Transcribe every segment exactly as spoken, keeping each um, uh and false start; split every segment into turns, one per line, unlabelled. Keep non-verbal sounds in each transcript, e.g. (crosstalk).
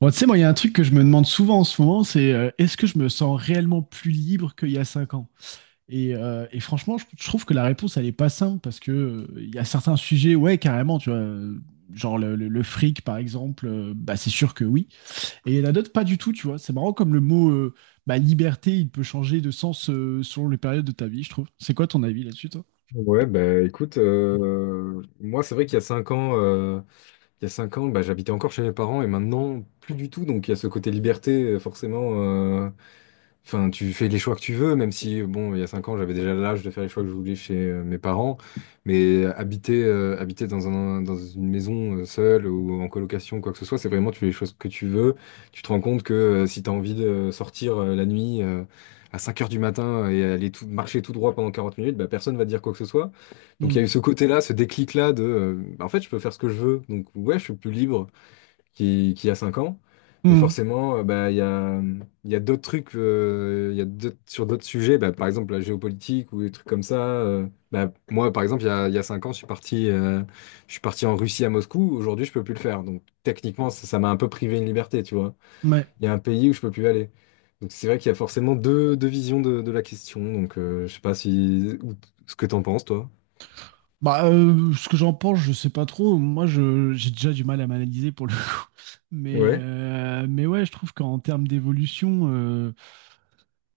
Bon, tu sais, moi, il y a un truc que je me demande souvent en ce moment, c'est euh, est-ce que je me sens réellement plus libre qu'il y a cinq ans? Et, euh, et franchement, je, je trouve que la réponse, elle est pas simple parce que euh, il y a certains sujets, ouais, carrément, tu vois, euh, genre le, le- le fric, par exemple, euh, bah, c'est sûr que oui. Et il y en a d'autres, pas du tout, tu vois. C'est marrant comme le mot euh, bah, liberté, il peut changer de sens euh, selon les périodes de ta vie, je trouve. C'est quoi ton avis là-dessus, toi?
Ouais, bah écoute, euh, moi c'est vrai qu'il y a cinq ans, euh, il y a cinq ans, bah, j'habitais encore chez mes parents et maintenant plus du tout. Donc il y a ce côté liberté, euh, forcément. euh, Enfin, tu fais les choix que tu veux, même si bon, il y a cinq ans, j'avais déjà l'âge de faire les choix que je voulais chez euh, mes parents. Mais habiter, euh, habiter dans un, dans une maison euh, seule ou en colocation, quoi que ce soit, c'est vraiment tu fais les choses que tu veux. Tu te rends compte que euh, si tu as envie de sortir euh, la nuit euh, à cinq heures du matin et aller tout, marcher tout droit pendant quarante minutes, bah, personne va te dire quoi que ce soit. Donc
Hmm.
il y a eu ce côté-là, ce déclic-là de euh, bah, en fait je peux faire ce que je veux, donc ouais je suis plus libre qu'il qu'il y a cinq ans, mais
Hmm.
forcément euh, bah, il y a, il y a d'autres trucs, euh, il y a d'autres- sur d'autres sujets, bah, par exemple la géopolitique ou des trucs comme ça. Euh, bah, moi par exemple il y a, il y a cinq ans je suis parti, euh, je suis parti en Russie à Moscou, aujourd'hui je peux plus le faire, donc techniquement ça ça m'a un peu privé une liberté, tu vois.
Ouais.
Il y a un pays où je peux plus aller. Donc c'est vrai qu'il y a forcément deux, deux visions de, de la question, donc euh, je sais pas si ou- ce que t'en penses toi.
Bah, euh, ce que j'en pense, je sais pas trop. Moi, je, j'ai déjà du mal à m'analyser pour le coup. (laughs) Mais,
Ouais.
euh, mais ouais, je trouve qu'en termes d'évolution, euh,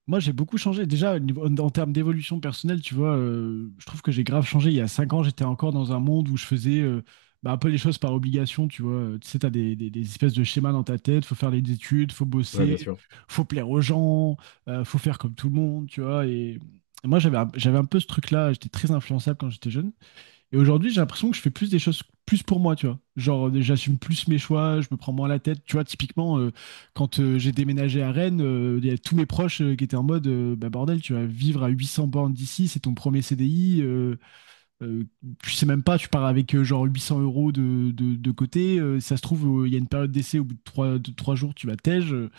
moi, j'ai beaucoup changé. Déjà, au niveau- en, en termes d'évolution personnelle, tu vois, euh, je trouve que j'ai grave changé. Il y a cinq ans, j'étais encore dans un monde où je faisais euh, bah, un peu les choses par obligation, tu vois. Euh, Tu sais, t'as des, des, des espèces de schémas dans ta tête. Faut faire les études, faut
Ouais, bien
bosser,
sûr.
faut plaire aux gens, euh, faut faire comme tout le monde, tu vois. Et moi, j'avais un- j'avais un peu ce truc-là. J'étais très influençable quand j'étais jeune. Et aujourd'hui, j'ai l'impression que je fais plus des choses plus pour moi, tu vois. Genre, euh, j'assume plus mes choix, je me prends moins la tête. Tu vois, typiquement, euh, quand euh, j'ai déménagé à Rennes, euh, il y a tous mes proches euh, qui étaient en mode, euh, bah bordel, tu vas vivre à huit cents bornes d'ici, c'est ton premier C D I. euh, euh, Tu sais même pas, tu pars avec euh, genre huit cents euros de, de, de côté. Euh, si ça se trouve, euh, il y a une période d'essai, au bout de trois de trois jours, tu vas tège. Euh.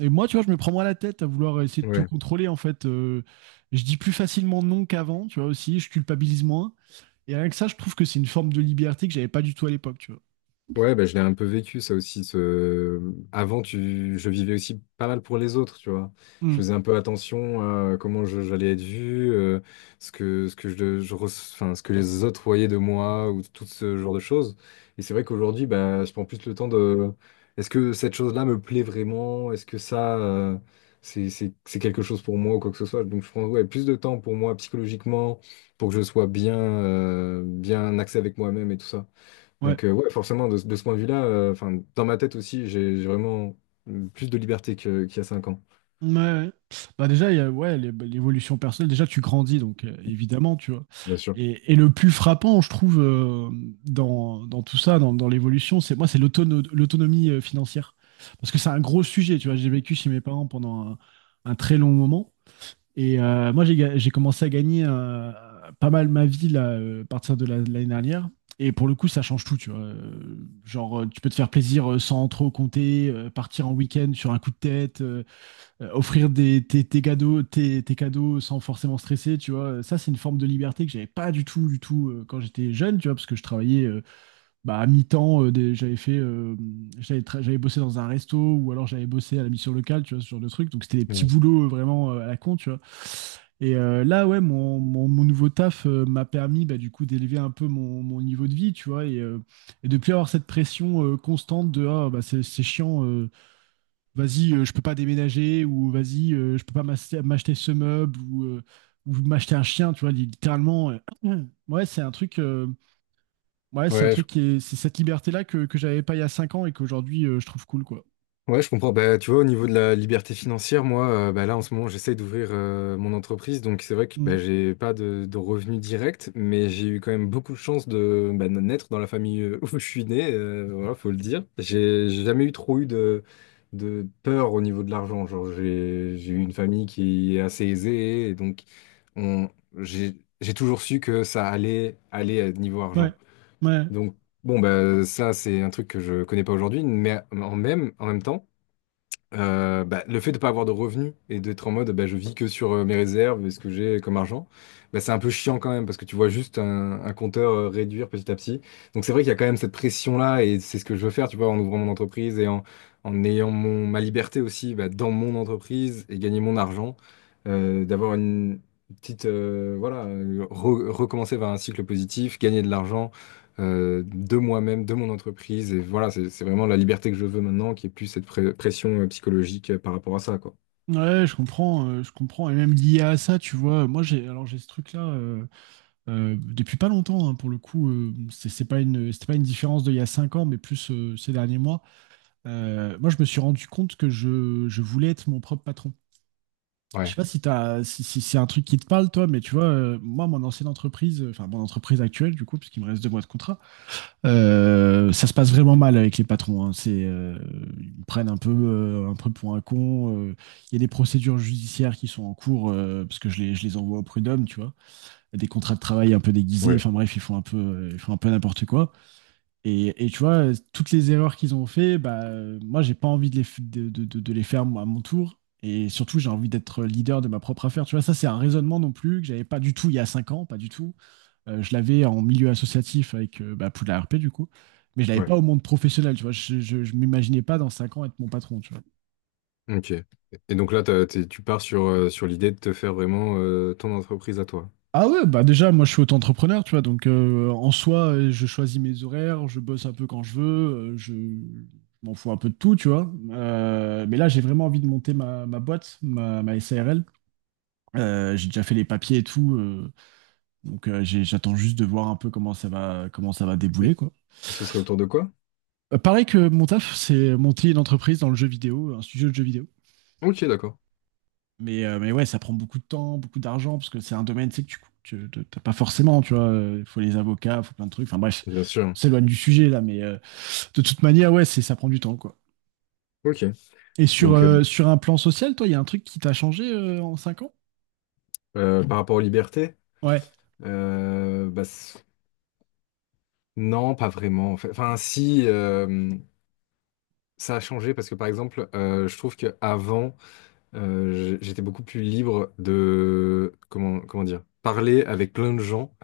Et moi, tu vois, je me prends moins la tête à vouloir essayer de tout
Ouais.
contrôler, en fait. Euh, je dis plus facilement non qu'avant, tu vois, aussi, je culpabilise moins. Et rien que ça, je trouve que c'est une forme de liberté que j'avais pas du tout à l'époque, tu vois.
Ouais, bah, je l'ai un peu vécu, ça aussi. Ce... Avant, tu... je vivais aussi pas mal pour les autres, tu vois. Je
Mm.
faisais un peu attention à comment je- j'allais être vu, euh, ce que, ce que je, je re- enfin, ce que les autres voyaient de moi, ou tout ce genre de choses. Et c'est vrai qu'aujourd'hui, bah, je prends plus le temps de... Est-ce que cette chose-là me plaît vraiment? Est-ce que ça, euh, c'est, c'est, c'est quelque chose pour moi ou quoi que ce soit? Donc, je prends, ouais, plus de temps pour moi psychologiquement, pour que je sois bien, euh, bien axé avec moi-même et tout ça.
Ouais.
Donc, euh, ouais, forcément, de, de ce point de vue-là, euh, enfin, dans ma tête aussi, j'ai j'ai vraiment euh, plus de liberté que- qu'il y a cinq ans,
Ouais, ouais. Bah déjà, il y a, ouais, l'é- l'évolution personnelle, déjà tu grandis, donc euh, évidemment, tu vois.
bien sûr.
Et, et le plus frappant, je trouve, euh, dans, dans tout ça, dans, dans l'évolution, c'est moi, c'est l'autono- l'autonomie euh, financière. Parce que c'est un gros sujet, tu vois. J'ai vécu chez mes parents pendant un, un très long moment. Et euh, moi, j'ai ga- j'ai commencé à gagner euh, pas mal ma vie là, euh, à partir de la- de l'année dernière. Et pour le coup, ça change tout, tu vois. Euh, Genre, euh, tu peux te faire plaisir euh, sans trop compter, euh, partir en week-end sur un coup de tête, euh, euh, offrir des, tes, tes cadeaux, tes, tes cadeaux sans forcément stresser, tu vois. Ça, c'est une forme de liberté que j'avais pas du tout, du tout euh, quand j'étais jeune, tu vois, parce que je travaillais euh, bah, à mi-temps, euh, des- j'avais fait, euh, j'avais tra- j'avais bossé dans un resto ou alors j'avais bossé à la mission locale, tu vois, ce genre de truc. Donc c'était des petits
Ouais,
boulots euh, vraiment euh, à la con, tu vois. Et euh, là, ouais, mon, mon, mon nouveau taf euh, m'a permis bah, du coup d'élever un peu mon, mon niveau de vie, tu vois, et, euh, et de plus avoir cette pression euh, constante de ah, bah, c'est c'est chiant, euh, vas-y, euh, je peux pas déménager ou vas-y, euh, je peux pas m'acheter m'acheter ce meuble ou, euh, ou m'acheter un chien, tu vois, littéralement. Euh, (clears throat) ouais, c'est un truc. euh, Ouais, c'est un
Ouais, je
truc qui est, c'est cette liberté-là que, que j'avais pas il y a cinq ans et qu'aujourd'hui euh, je trouve cool, quoi.
Ouais, je comprends. Bah, tu vois, au niveau de la liberté financière, moi, euh, bah, là, en ce moment, j'essaye d'ouvrir euh, mon entreprise. Donc, c'est vrai que
Mm.
bah, j'ai pas de, de revenus directs, mais j'ai eu quand même beaucoup de chance de, bah, de naître dans la famille euh, (laughs) où je suis né. Euh, voilà, faut le dire. J'ai j'ai jamais eu trop eu de, de peur au niveau de l'argent. Genre, j'ai j'ai eu une famille qui est assez aisée, et donc on, j'ai j'ai toujours su que ça allait aller à niveau
Ouais,
argent.
ouais,
Donc, bon, bah, ça, c'est un truc que je connais pas aujourd'hui, mais en même, en même temps. Euh, bah, le fait de pas avoir de revenus et d'être en mode bah, je vis que sur euh, mes réserves et ce que j'ai comme argent, bah, c'est un peu chiant quand même parce que tu vois juste un, un compteur euh, réduire petit à petit. Donc c'est vrai qu'il y a quand même cette pression-là et c'est ce que je veux faire, tu vois, en ouvrant mon entreprise et en, en ayant mon, ma liberté aussi bah, dans mon entreprise et gagner mon argent, euh, d'avoir une petite, euh, voilà, euh, re- recommencer vers un cycle positif, gagner de l'argent euh, de moi-même, de mon entreprise. Et voilà, c'est c'est vraiment la liberté que je veux maintenant, qui est plus cette pré- pression euh, psychologique euh, par rapport à ça, quoi.
ouais, je comprends, euh, je comprends. Et même lié à ça, tu vois, moi j'ai, alors j'ai ce truc-là euh, euh, depuis pas longtemps, hein, pour le coup, euh, c'est c'est pas une, c'était pas une différence de il y a cinq ans, mais plus euh, ces derniers mois. Euh, moi, je me suis rendu compte que je, je voulais être mon propre patron. Je sais
Ouais,
pas si t'as, si, si c'est un truc qui te parle, toi, mais tu vois, euh, moi, mon ancienne entreprise, euh, enfin mon entreprise actuelle, du coup, puisqu'il me reste deux mois de contrat. Euh, ça se passe vraiment mal avec les patrons, hein. C'est, euh, ils prennent un peu, euh, un peu pour un con. Euh. Il y a des procédures judiciaires qui sont en cours euh, parce que je les, je les envoie au prud'homme, tu vois. Des contrats de travail un peu déguisés.
ouais,
Enfin bref, ils font un peu, euh, ils font un peu n'importe quoi. Et, et tu vois, euh, toutes les erreurs qu'ils ont fait, bah, euh, moi, j'ai pas envie de les, f- de, de- de- de les faire moi, à mon tour. Et surtout, j'ai envie d'être leader de ma propre affaire. Tu vois, ça, c'est un raisonnement non plus que j'avais pas du tout il y a cinq ans, pas du tout. Euh, je l'avais en milieu associatif avec euh, bah, Poudlard R P du coup, mais je l'avais
ouais.
pas au monde professionnel, tu vois. Je, je, je m'imaginais pas dans cinq ans être mon patron, tu vois.
Ok. Et donc là, t'as- t'es- tu pars sur, euh, sur l'idée de te faire vraiment euh, ton entreprise à toi.
Ah ouais, bah déjà, moi je suis auto-entrepreneur, tu vois, donc euh, en soi, euh, je choisis mes horaires, je bosse un peu quand je veux, euh, je je m'en fous un peu de tout, tu vois. Euh, mais là, j'ai vraiment envie de monter ma, ma boîte, ma, ma S A R L. Euh, j'ai déjà fait les papiers et tout, euh, donc euh, j'ai- j'attends juste de voir un peu comment ça va, comment ça va
Et
débouler, quoi.
et ce serait autour de quoi?
Euh, pareil que mon taf, c'est monter une entreprise dans le jeu vidéo, un studio de jeux vidéo.
Ok, d'accord.
Mais, euh, mais ouais, ça prend beaucoup de temps, beaucoup d'argent, parce que c'est un domaine, tu sais, que tu, tu t'as pas forcément, tu vois. Il faut les avocats, il faut plein de trucs. Enfin bref,
Bien
on
sûr.
s'éloigne du sujet là, mais euh, de toute manière, ouais, c'est, ça prend du temps, quoi.
Ok.
Et sur,
Donc, euh,
euh, sur un plan social, toi, il y a un truc qui t'a changé euh, en cinq ans?
euh, par rapport aux libertés,
Ouais.
euh, bah, c- non, pas vraiment, en fait. Enfin, si, euh, ça a changé parce que, par exemple, euh, je trouve qu'avant, euh, j'- j'étais beaucoup plus libre de, comment, comment dire, parler avec plein de gens.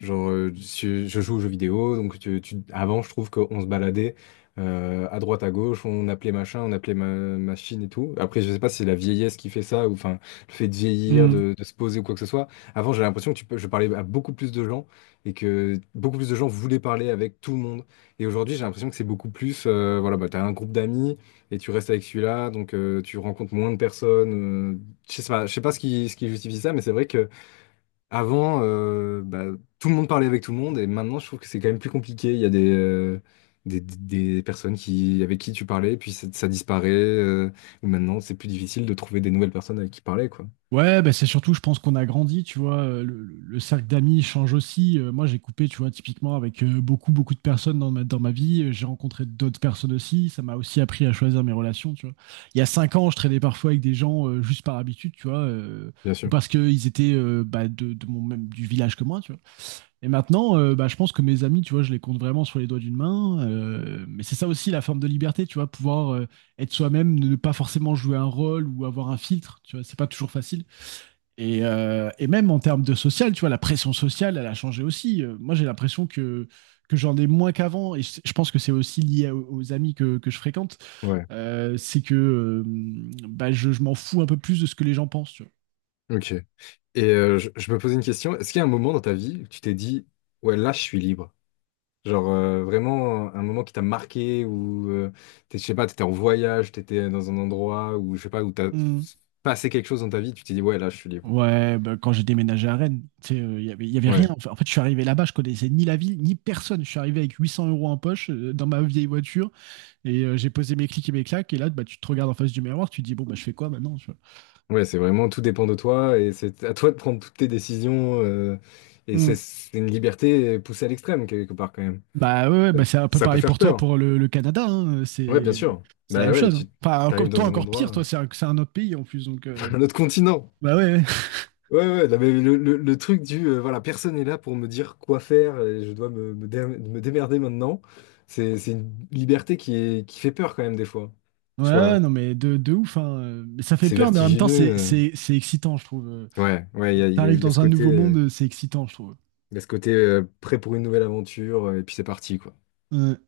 Genre, euh, je, je joue aux jeux vidéo, donc tu, tu- avant, je trouve qu'on se baladait euh, à droite, à gauche, on appelait machin, on appelait ma- machine et tout. Après, je sais pas si c'est la vieillesse qui fait ça, ou enfin, le fait de vieillir, de, de se poser ou quoi que ce soit. Avant, j'avais l'impression que tu peux, je parlais à beaucoup plus de gens et que beaucoup plus de gens voulaient parler avec tout le monde. Et aujourd'hui, j'ai l'impression que c'est beaucoup plus, euh, voilà, bah, t'as un groupe d'amis et tu restes avec celui-là, donc euh, tu rencontres moins de personnes. euh, je sais pas, je sais pas ce qui, ce qui justifie ça, mais c'est vrai que avant, euh, bah, tout le monde parlait avec tout le monde, et maintenant je trouve que c'est quand même plus compliqué. Il y a des, euh, des, des- des personnes qui, avec qui tu parlais, puis ça, ça disparaît, euh, ou maintenant c'est plus difficile de trouver des nouvelles personnes avec qui parler, quoi.
Ouais, bah c'est surtout, je pense qu'on a grandi, tu vois. Euh, Le, le- le cercle d'amis change aussi. Euh, moi, j'ai coupé, tu vois, typiquement avec euh, beaucoup, beaucoup de personnes dans ma, dans ma vie. Euh, J'ai rencontré d'autres personnes aussi. Ça m'a aussi appris à choisir mes relations, tu vois. Il y a cinq ans, je traînais parfois avec des gens euh, juste par habitude, tu vois, euh,
Bien
ou
sûr.
parce qu'ils étaient euh, bah, de, de mon même du village que moi, tu vois. Et maintenant, euh, bah, je pense que mes amis, tu vois, je les compte vraiment sur les doigts d'une main. Euh, mais c'est ça aussi la forme de liberté, tu vois, pouvoir euh, être soi-même, ne pas forcément jouer un rôle ou avoir un filtre, tu vois. C'est pas toujours facile. Et, euh, et même en termes de social, tu vois, la pression sociale, elle a changé aussi. Euh, moi, j'ai l'impression que, que j'en ai moins qu'avant, et je, je pense que c'est aussi lié à- aux amis que, que je fréquente.
Ouais.
Euh, c'est que euh, bah, je, je m'en fous un peu plus de ce que les gens pensent, tu vois.
Ok. Et euh, je, je me posais une question. Est-ce qu'il y a un moment dans ta vie où tu t'es dit, ouais, là je suis libre? Genre euh, vraiment un moment qui t'a marqué ou euh, t'es- je sais pas, t'étais en voyage, t'étais dans un endroit où je sais pas où t'as
Hmm.
passé quelque chose dans ta vie, tu t'es dit ouais là je suis libre.
Ouais, bah, quand j'ai déménagé à Rennes, tu sais, euh, il y avait, il y avait rien.
Ouais,
En fait, en fait, je suis arrivé là-bas, je connaissais ni la ville, ni personne. Je suis arrivé avec huit cents euros en poche euh, dans ma vieille voiture et euh, j'ai posé mes clics et mes claques. Et là, bah, tu te regardes en face du miroir, tu te dis, bon, bah, je fais quoi maintenant, tu vois?
ouais, c'est vraiment tout dépend de toi et c'est à toi de prendre toutes tes décisions euh, et
Mm.
c'est c'est une liberté poussée à l'extrême quelque part quand même.
Bah ouais, ouais, bah, c'est un peu
Ça peut
pareil
faire
pour toi,
peur.
pour le, le Canada, hein. euh,
Ouais, bien
C'est
sûr.
c'est la même
Bah ouais,
chose,
tu
hein. Enfin,
t'arrives
encore- toi,
dans un
encore pire, toi,
endroit,
c'est un, c'est un autre pays en plus. Donc, euh,
(laughs) un autre continent.
bah ouais, (laughs)
Ouais, ouais, non, mais le, le- le truc du euh, voilà, personne n'est là pour me dire quoi faire et je dois me, me dé- me démerder maintenant. C'est, c'est une liberté qui est, qui fait peur quand même des fois.
ouais,
Je sais
ouais,
pas,
non, mais de, de ouf, hein. euh, Mais ça fait
c'est
peur, mais en même temps,
vertigineux.
c'est
euh.
c'est- c'est excitant, je trouve. Euh.
Ouais, ouais, il y
Tu
a, il y a-
t'arrives
il y a ce
dans un
côté,
nouveau
euh,
monde, c'est excitant, je trouve.
il y a ce côté euh, prêt pour une nouvelle aventure euh, et puis c'est parti, quoi.
Ouais.